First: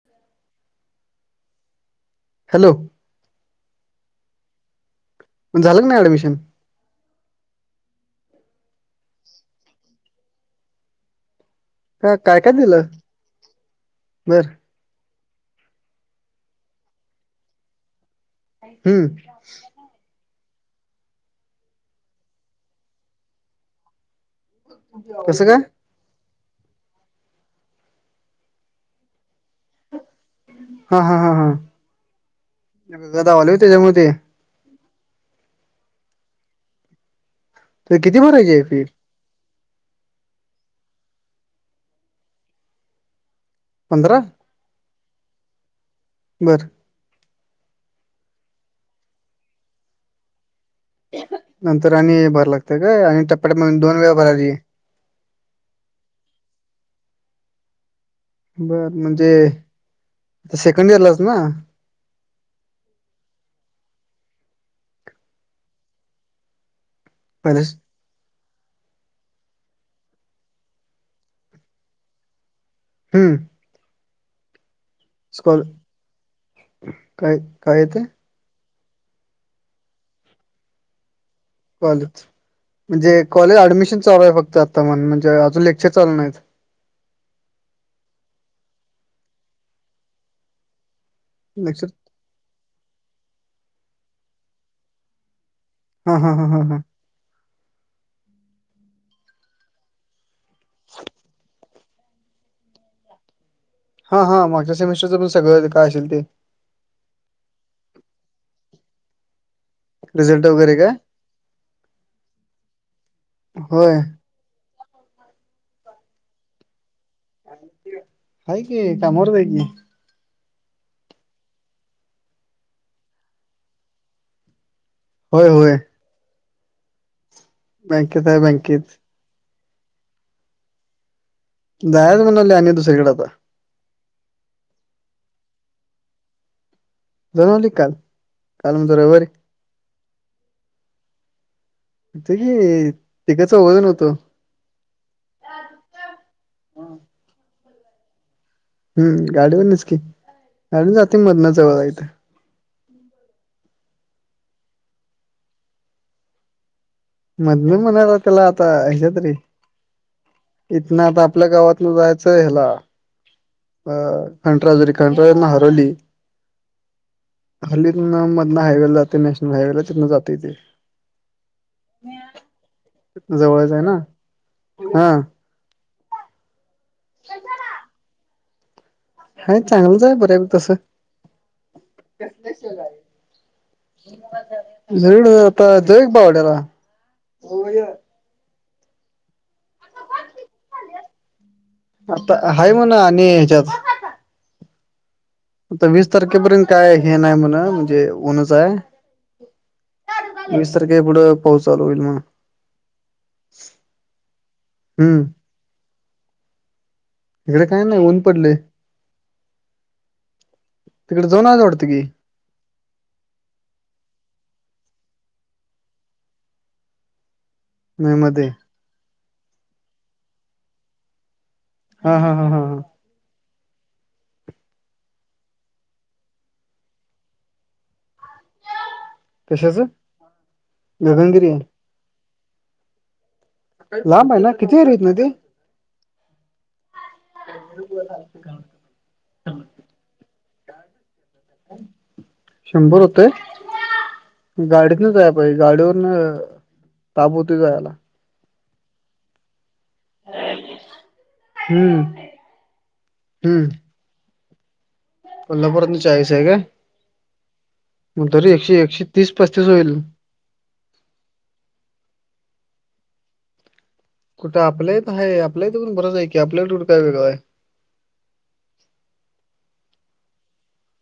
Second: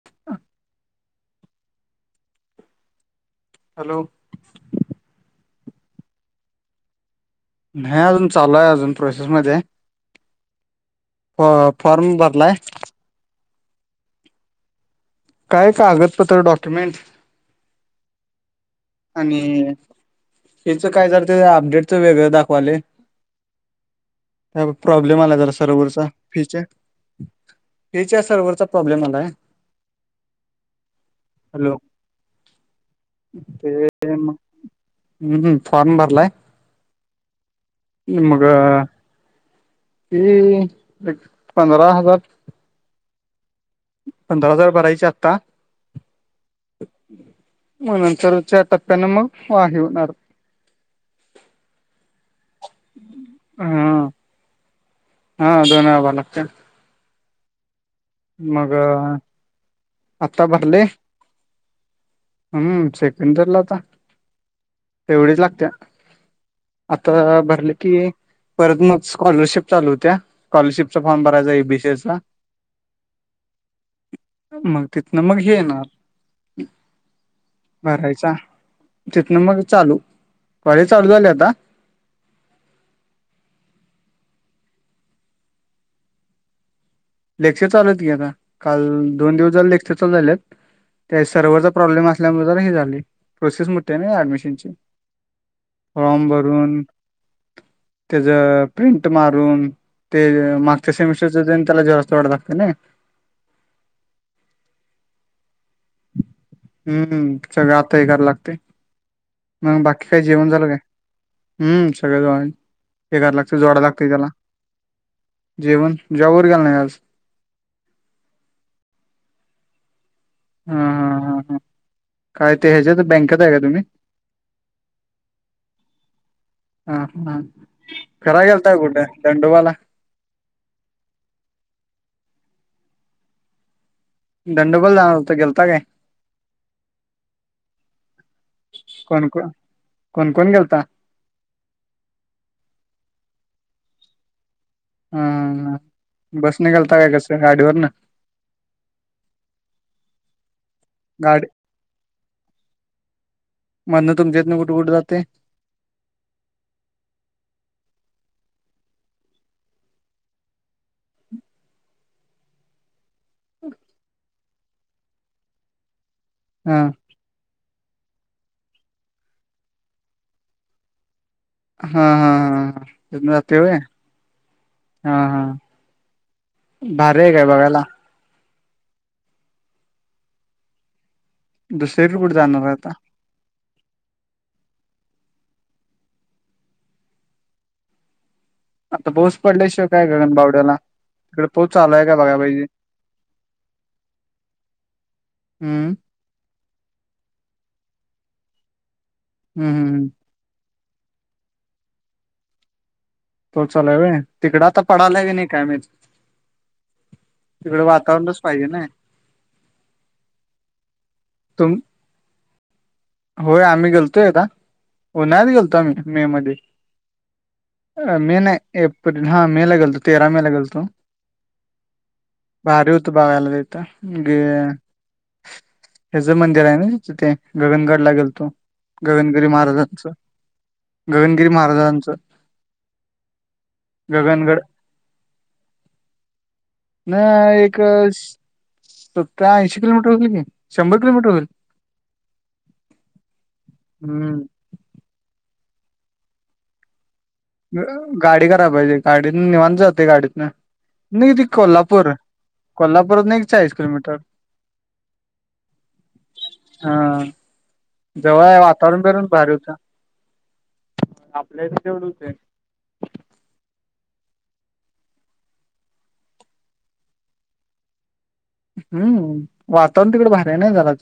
[unintelligible] Hello hello मं झाल का नाय ऍडमिशन. न्हाय अजून चालू हाय अजून प्रोसेस मध्ये हो का काय काय दिलं- बर काय कागदपत्र डॉक्युमेंट हम्म आणि याच काय झालत ते अपडेटच वेगळं दाखवाले. त्या ब प्रॉब्लेम आला कसं जरा काय सर्व्हरचा फीच्या फीच्या सर्व्हरचा प्रॉब्लेम आलाय. हा हा हा हा हॅलो गदा वाले हो तेज्या मध्ये ते मग हम्म हम् फॉर्म भरलाय. ते किती भरायची आहे फी? ते एक पंधरा हजार. पंधरा? पंधरा हजार भरायचे आता. बरं मग नंतरच्या टप्प्यानें मग वाढी होणार. नंतर आणि भारी लागतंय काय आणि टप्पा टप्प्यांनं हा दोन वेळा भरायची. हा दोन वेळा भराया लागत्या. मग बरं म्हणजे आता भरलय सेकंड इयरलाच ना हम्म सेकंड ईयरला आता तेवढीच लागते. आता जरा पहिले भरले की परत मग स्कॉलरशिप चालू होत्या स्कॉलरशिपचा फॉर्म भरायचा एबीसीएसचा. हम्म. मग तिथन मग हे स्कॉल येणार काय काय येते भरायचा तिथन मग चालू काँलेज चालू झालय आता. कॉलेज म्हणजे कॉलेज ऍडमिशन चालू आहे फक्त आता म्हण म्हणजे अजून लेक्चर चालू नाहीत. लेक्चर चालू आहेत की आता काल दोन दिवस झाले लेक्चर चालू झाले आहेत त्या सर्वरचा लेक्चर प्रॉब्लेम अस असल्यामुळे जरा हे झाले प्रोसेस मोठी आहेना ऍडमिशनची हा फॉर्म हा हा हा हा भरून त्याच प्रिंट मारून ते मागच्या सेमिस्टरचं तेन चला जोरथोडताते ना [unintelligible] हा हा मागच्या सेमिस्टरचं पण सगळं काय असेल ते. हम्म हम सगळं आता हे करायला लागतंय मग बाकी काही रिझल्ट जेवण झालं वगैरे काय? हम्म सगळं [unintelligible] जोडा होय लागतय त्याला जेवन जाँब वर गेल नाही आज? हाय की कामारच हाय की. हां हां हां हां काय ते ह्याच्यात बँकेत आहे का तुम्ही? हो हो हा हा बँकेत आहे फिराय गेलता बँकेत कुठं दंडोबाला? जायच म्हणाले आणि दुसरीकडे आता. दंडोबाला जाणार होता गेलता काय? जाऊन आली का काल. काल कोण रविवार. कोण कोण कोण गेलतं? होतं की तिघं चौघेजण होतो. हम बस नि गेलता का कसं गाडी वरणं? हम्म गाडीवरनच की गाडी जाते गाडी मदन जवळ हाय इथं. म्हणं तुमच्यातन कुठ कुठ जाते? मधन म्हणाला त्याला आता ह्या तरी इथन आता आपल्या गावातन जायचंय हेला खंडेराजुरी खंडेराजुरी मग हरवली. हा हरोल्ली तिथन मधन हायवे ला जात नॅशनल हायवे ला तिथन जाता येते. हा हा हा ह तिथनं जाते होय जवळच आहे ना हा हा. भारी आहे काय बघायला? आहे चांगलंच आहे बऱ्यापैकी तस. दुसरीकडे कुठे जाणार आहे आता [unintelligible] आता जावक बावड्याला आता पाऊस पडल्याशिवाय काय गगन बावड्याला तिकड पाऊस चालू हाय काय बघाय आता पाईजे. हाय म्हण आणि ह्याच्यात आता वीस तारखेपर्यंत काय हे नाही म्हण म्हणजे ऊनच आहे. हम्. वीस तारखे पुढं पाऊस चालू होईल मग. पाऊस चालू आहे व्हय, तिकड आता हम्म पडालाही नाही काय मी इकडे काय नाही ऊन पडले. ना तिकडे जाऊन आले तुम वाटत की. होय आम्ही गेलतो एकदा उन्हाळ्यात गेलतो आम्ही मे मध्ये. अ मे नाही एप्रिल हा मे ला गेलतो तेरा मे ला गेलतो. हा, हा, हा, हा भारी होत बघायला तिथं गे हेचं मंदिर आहे ना तिथे गगनगड ला गेलतो. गगनगिरी कशाच महाराजांचं, गगनगिरी महाराजांचं. लांब आहे ना गगनगड किती [unintelligible] किलोमीटर येते न एक सत्तय ऐंशी किलोमीटर होउल की. शंभर किलोमीटर होईल शंभर होते. गाडीतनच जाया पाहिज गाडीवरून ताबूत गाडी करायला पाहिजे गाडीतन निवांत जात. गाडीतून नाही ते हम्म कोल्हापूर कोल्हापूरात एक चाळीस किलोमीटर. कोल्हापूरातन चाळीस आहे का? हा. जवळ आहे वातावरण एकशे बी तीस भारी पस्तीस होते होईल आपल्याच तेवढच आहे. कुठं आपल्या इथं आहे आपल्या इथे पण बरच आहे की आपल्याला कुठं काय वेगळं आहे. हम्म, वातावरण तिकड भारी आहे ना जरा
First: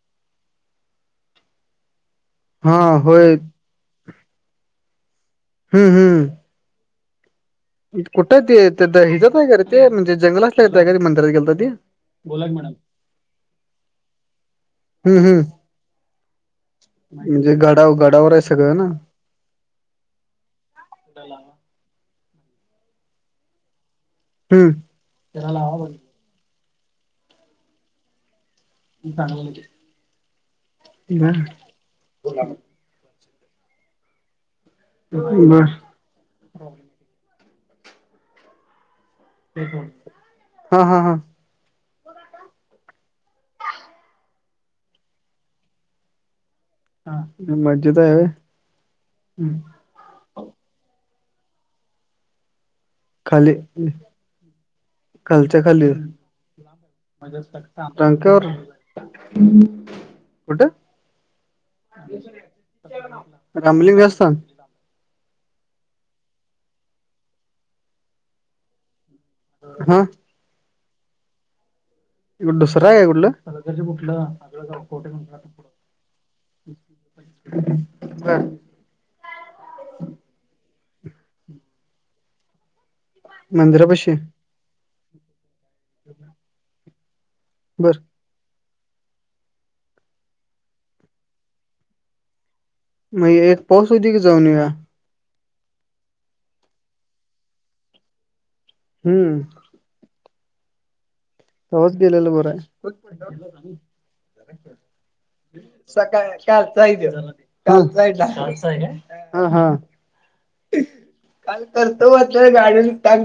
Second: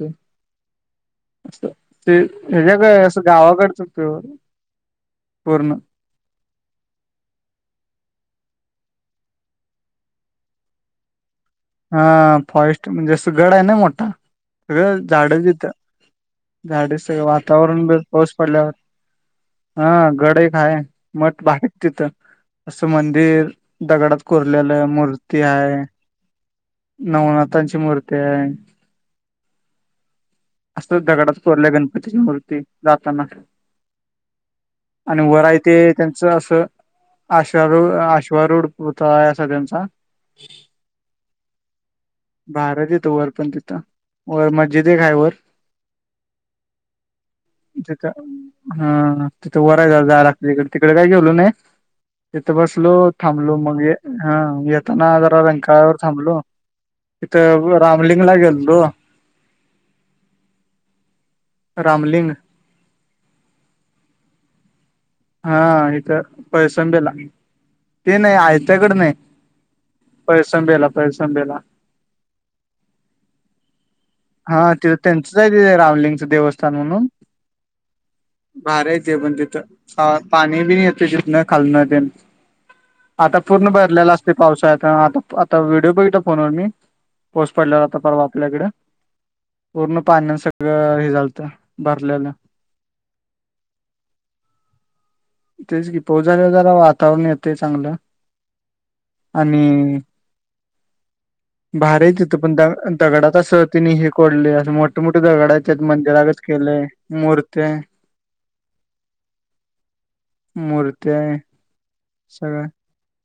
ते हा हच्याकडे असं होय गावाकडचते पूर्ण हम्म हम्म. कुठं आहे ते हीतच आहे का रे ते म्हजे जंगलातला आहे का ते मंदीरात गेलता ते. हा फॉरेस्ट म्हणजे असं गड आहे ना मोठा सगळं हम्म झाड हम्म तिथं झाडी सगळ म्हणजे वातावरण ब गडाव गडावर पाऊस आहे पडल्यावर सगळं ना हा गड एक हाय, मठ बाहेर तिथं असं मंदिर दगडात कोरलेला हम्म मूर्ती आहे. नवनाथांची मूर्ती आहे. असं दगडात कोरल्या गणपतीची मूर्ती जाताना आणि वर हाय बर ते त्यांनच अस आशा रोड अश्वारूढ पुरता हा, हा, हा, भारच येतं वर पण तिथं वर मज्जिद आहे काय वर? मस्जिद तथ आहे होय हा तिथ त्या झाडाखाली तिकडे काय गेलो नाही तिथं बसलो खाली थांबलो मग ह येताना जरा रंकावर थांबलो. तिथं रामलिंगला गेलतो [unintelligible] कुठं? रामलिंग रामलिंग असतान. हा इथं पैसंबेला ते नाही आयच्याकड नाही. हा. पैसं बेला, पैसं बेला. दुसरं आहे कुठलं? हा तिथं त्यांचंच आहे तिथे रामलिंगच देवस्थान म्हणून बर भारी आहे ते पण तिथं, पाणी बिणी येत तिथून खाल न आता पूर्ण मंदिरापाशी भरलेला असते पावसाळ्यात, आता आता व्हिडओ बघितला पोरांनी पाऊस पडलेला होता बर परवा आपल्याकडे. पूर्ण पाण्याने सगळं हे झालतं भरलेलं मग एक पाऊस होऊ दे की जाऊन येऊया. तेच की पाऊस झाल्यावर जरा वातावरण येतय चांगलं हम्म आणि तवाच भारी आहे गेलेलं तिथं बरं पण द दगडात असं आहे. तिने हे कोरले असं मोठे मोठे दगड आहेत त्यात सकाळ मंदिरागत काल केलंय चाय ते मूर्त्या आहे काल चा ह हा मूर्तेय तर तो गाडी टाक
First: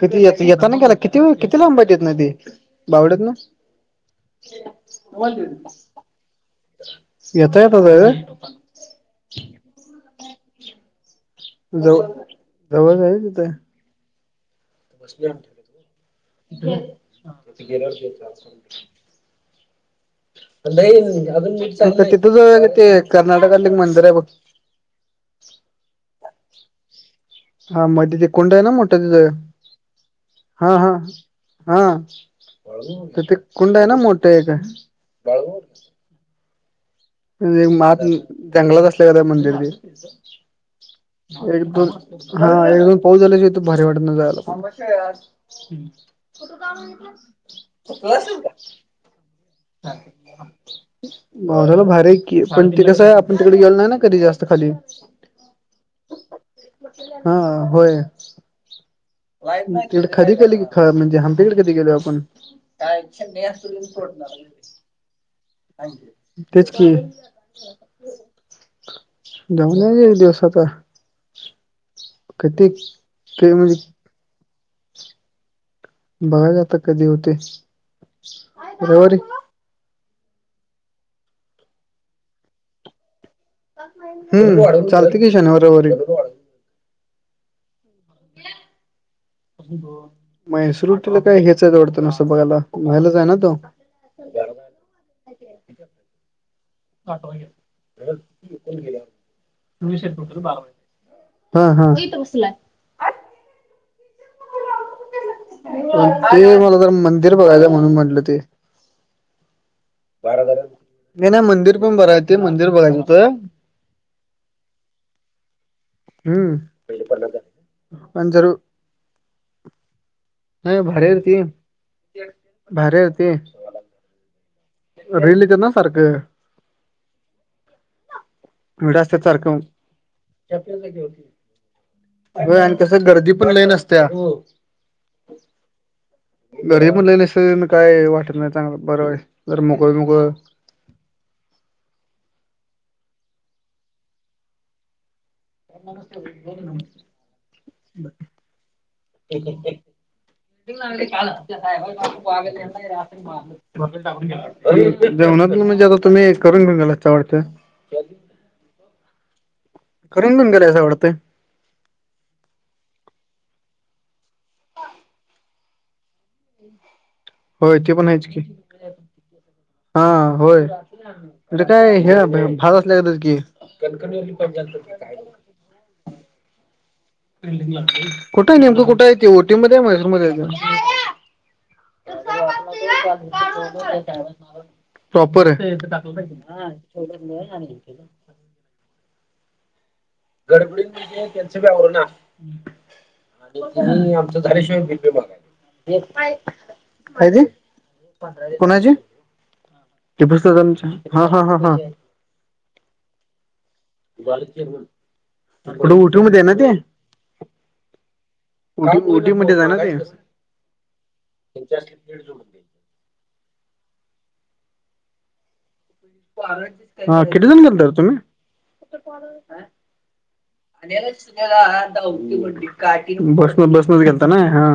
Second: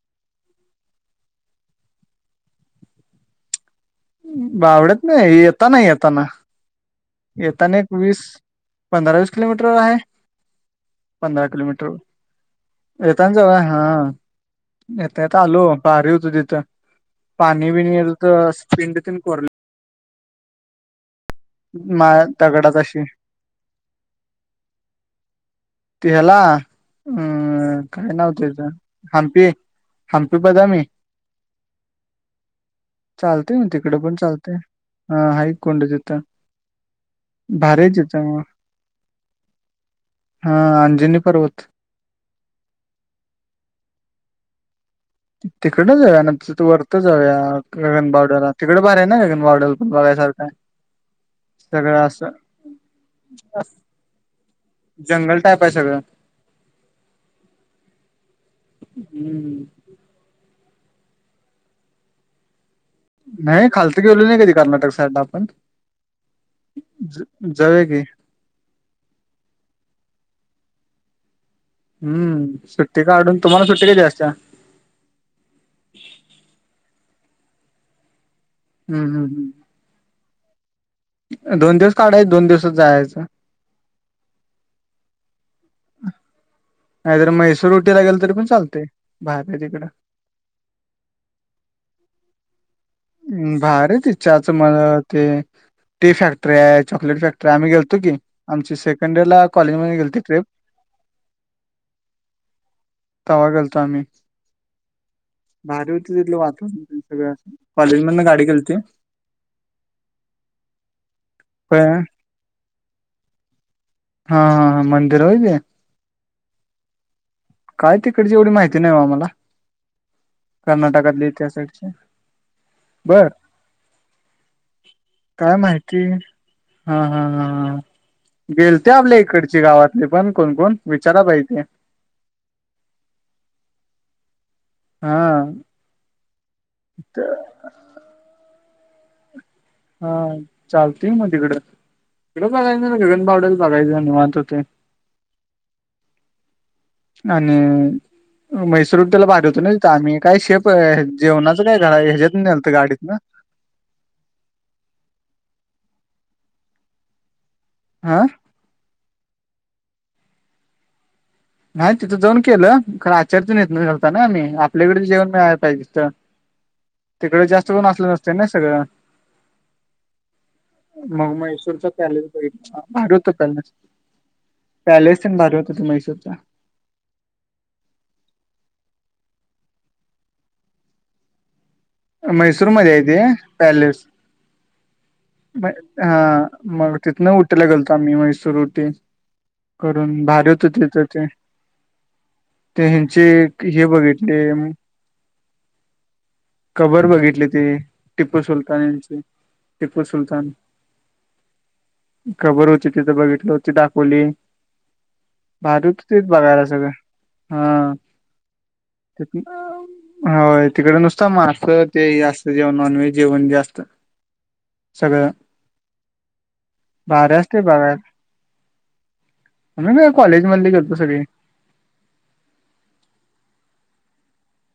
किती येताना केला किती किती लांबाये ते? बावड्यातन. बावडेत नाही येताना येताना. येता येताना येताच एक हाय होय? वीस पंधरा वीस किलोमीटरवर आहे. पंधरा किलोमीटर जवळ जवळ आहे येताना तिथं जवळ हा. येता येता आलो भारी होत तिथं पाणी बिणी येत हुय अस पिंड तिन कोरले मा तिथ जाऊया काय दगडात ते अशी कर्नाटकात एक मंदिर आहे बघ ते हेला हा मग तिथे कुंड आहे ना मोठं तिथं. हम्पी हम्पी हा बदामी हा हा तिथे चालतय मग कुंड आहे ना तिकडे पण मोठा एक. चालतय हा हाय कुंड तिथं म्हण एक भारी आहे मात तिथं मग जंगलाच असल्यागत आहे मंदिर ते हा अंजनी पर्वत एक दोन हा एकदान पाऊस झाल्याशिवाय तित भारी वाटत नाही जायला तिकडं जाऊया ना तिथं वरत जाऊया गगनबावड्याला तिकडे भारी आहे ना गगनबावड्याला पण बघायसारखं आहे [unintelligible] बावड्याला सगळं भारी होय असं की पण ते कसं आहे आपण तिकडे गेलो नाही ना कधी जास्त खाली जंगल टाईप आहे सगळं हा होय. तिकडे कधी केली की ख म्हणजे हंपी कडे कधी गेलो आपण? नाही खालती गेलं नाही कधी कर्नाटक साईडला आपण. तेच की जाऊया की जाऊन येउया एक दिवस आता. हम्म कधी सुट्टी काढून ते तुम्हाला म्हणजे सुट्टी कधी असत्या? बघायचा आता कधी होतंय. हम् हम् हम. दोन दिवस काढायच दोन दिवस जायचं. हम चालते की शनिवारी रविवारी. नाहीतर मैसूर उटी ला गेल तरी पण चालते. म्हैसूर उटी ला काय ह्याच आहेत वाटत नुसतं बघायला बाहेरलाच आहे ना तो भारी ती च्याच मग ते टी फॅक्टरी आहे. चॉकलेट फॅक्टरी आम्ही गेलतो की आमची सेकंड यर ला कॉलेजमध्ये गेलती ट्र्रीप हा हा तवा गेलतो आम्ही भारी होत तिथलं ते मला जरा वातावरण सगळं मंदिर असं बघायचं म्हणून म्हणलं कॉलेजमधनं ते गाडी गेलती नाही नाही मंदिर पण बर आहे ते मंदिर बघायच होतं हां हां हां मंदिर होय ते? हम्म काय आणि तिकडची जर एवढी माहिती नाही बा मला. नाही भारी आहे रे कर्नाटकातले ते इति साईडचे भारी आहे बर. रे ते रील काय येतात ना माहिती सारखं हा हा ह. गेलते व्हिडिओ आपल्या असतात सारखं इकडची गावातली पण कोणकोण विचाराय पाहिजे. हो आणि कस गर्दी पण लय नसत्या. हा घरी मुले अस काय वाटत नाही चांगलं बरं जर मोकळ हा मोकळ चालते मग तिकड तला बघायचं ना गगन बावड्यात बघायचं निवांत होते [inaudible] आणि मैसूर, उटी ला पाठवतो नाही का आम्ही, काय शेप अ जेवणाच काय करा ह्याच्यात नेहलत गाडीत ना. जेवणात म्हणजे आता तुम्ही करून घेऊन गेलात काय वाटत? [unintelligible] हा! करून घेऊन गेला असं वाडतय. नाही तिथं जाऊन केलं, खर आचरी तिथं ने नेलता ना आम्ही, आपल्याकडच जेवण मिळाया पाहिजे तीथ. तिकड जास्त होय पण ते असले आहेच नसते की ना सगळं. हा! होय मग म्हणजे म्हैसूरचा काय हे पॅलेस भात बघितला असल्या भारी की [unintelligible] सम भारी हो त मैसूरचा. कुठं नेमकं, कुठय ते ओटी मध्ये, मैसूर मध्ये येत. मैसूर मदे आहे ते पॅलेस. प्रॉपर म आहे. हा म तिथन उटी, ला गेलतो आम्ही मैसूर उटी. करून भारी होतं तिथं ते गडबडीमध्ये त्याच बी आवरणा. ते ह्यांचे हे आणि बघितले आमच धारेशीव बी पी मागयला कबर [unintelligible] कायतीं बघितले ते टिपू सुलतान कोणाची? यांचे टिपू ते सुलतान हा हा हा हा [unintelligible] कबर होती तिथं बघितलं होती ती दाखवली, कुठं बारूत ओटी तेच मध्ये आहे ना बघायला ते सगळं. ओटी ओटी मध्येच आहे ना ते? हा व्हय तिकड नुसता मा स ते जास्त जेवन, नॉन व्हेज, जेवण जास्त सगळं. हा भारी किती असतंय जण गेलता रें तुम्ही? [unintelligible] काय? आमी काय कॉलेज मधले गेलंतो सगळी. बसन बसनच गेलता ना हा.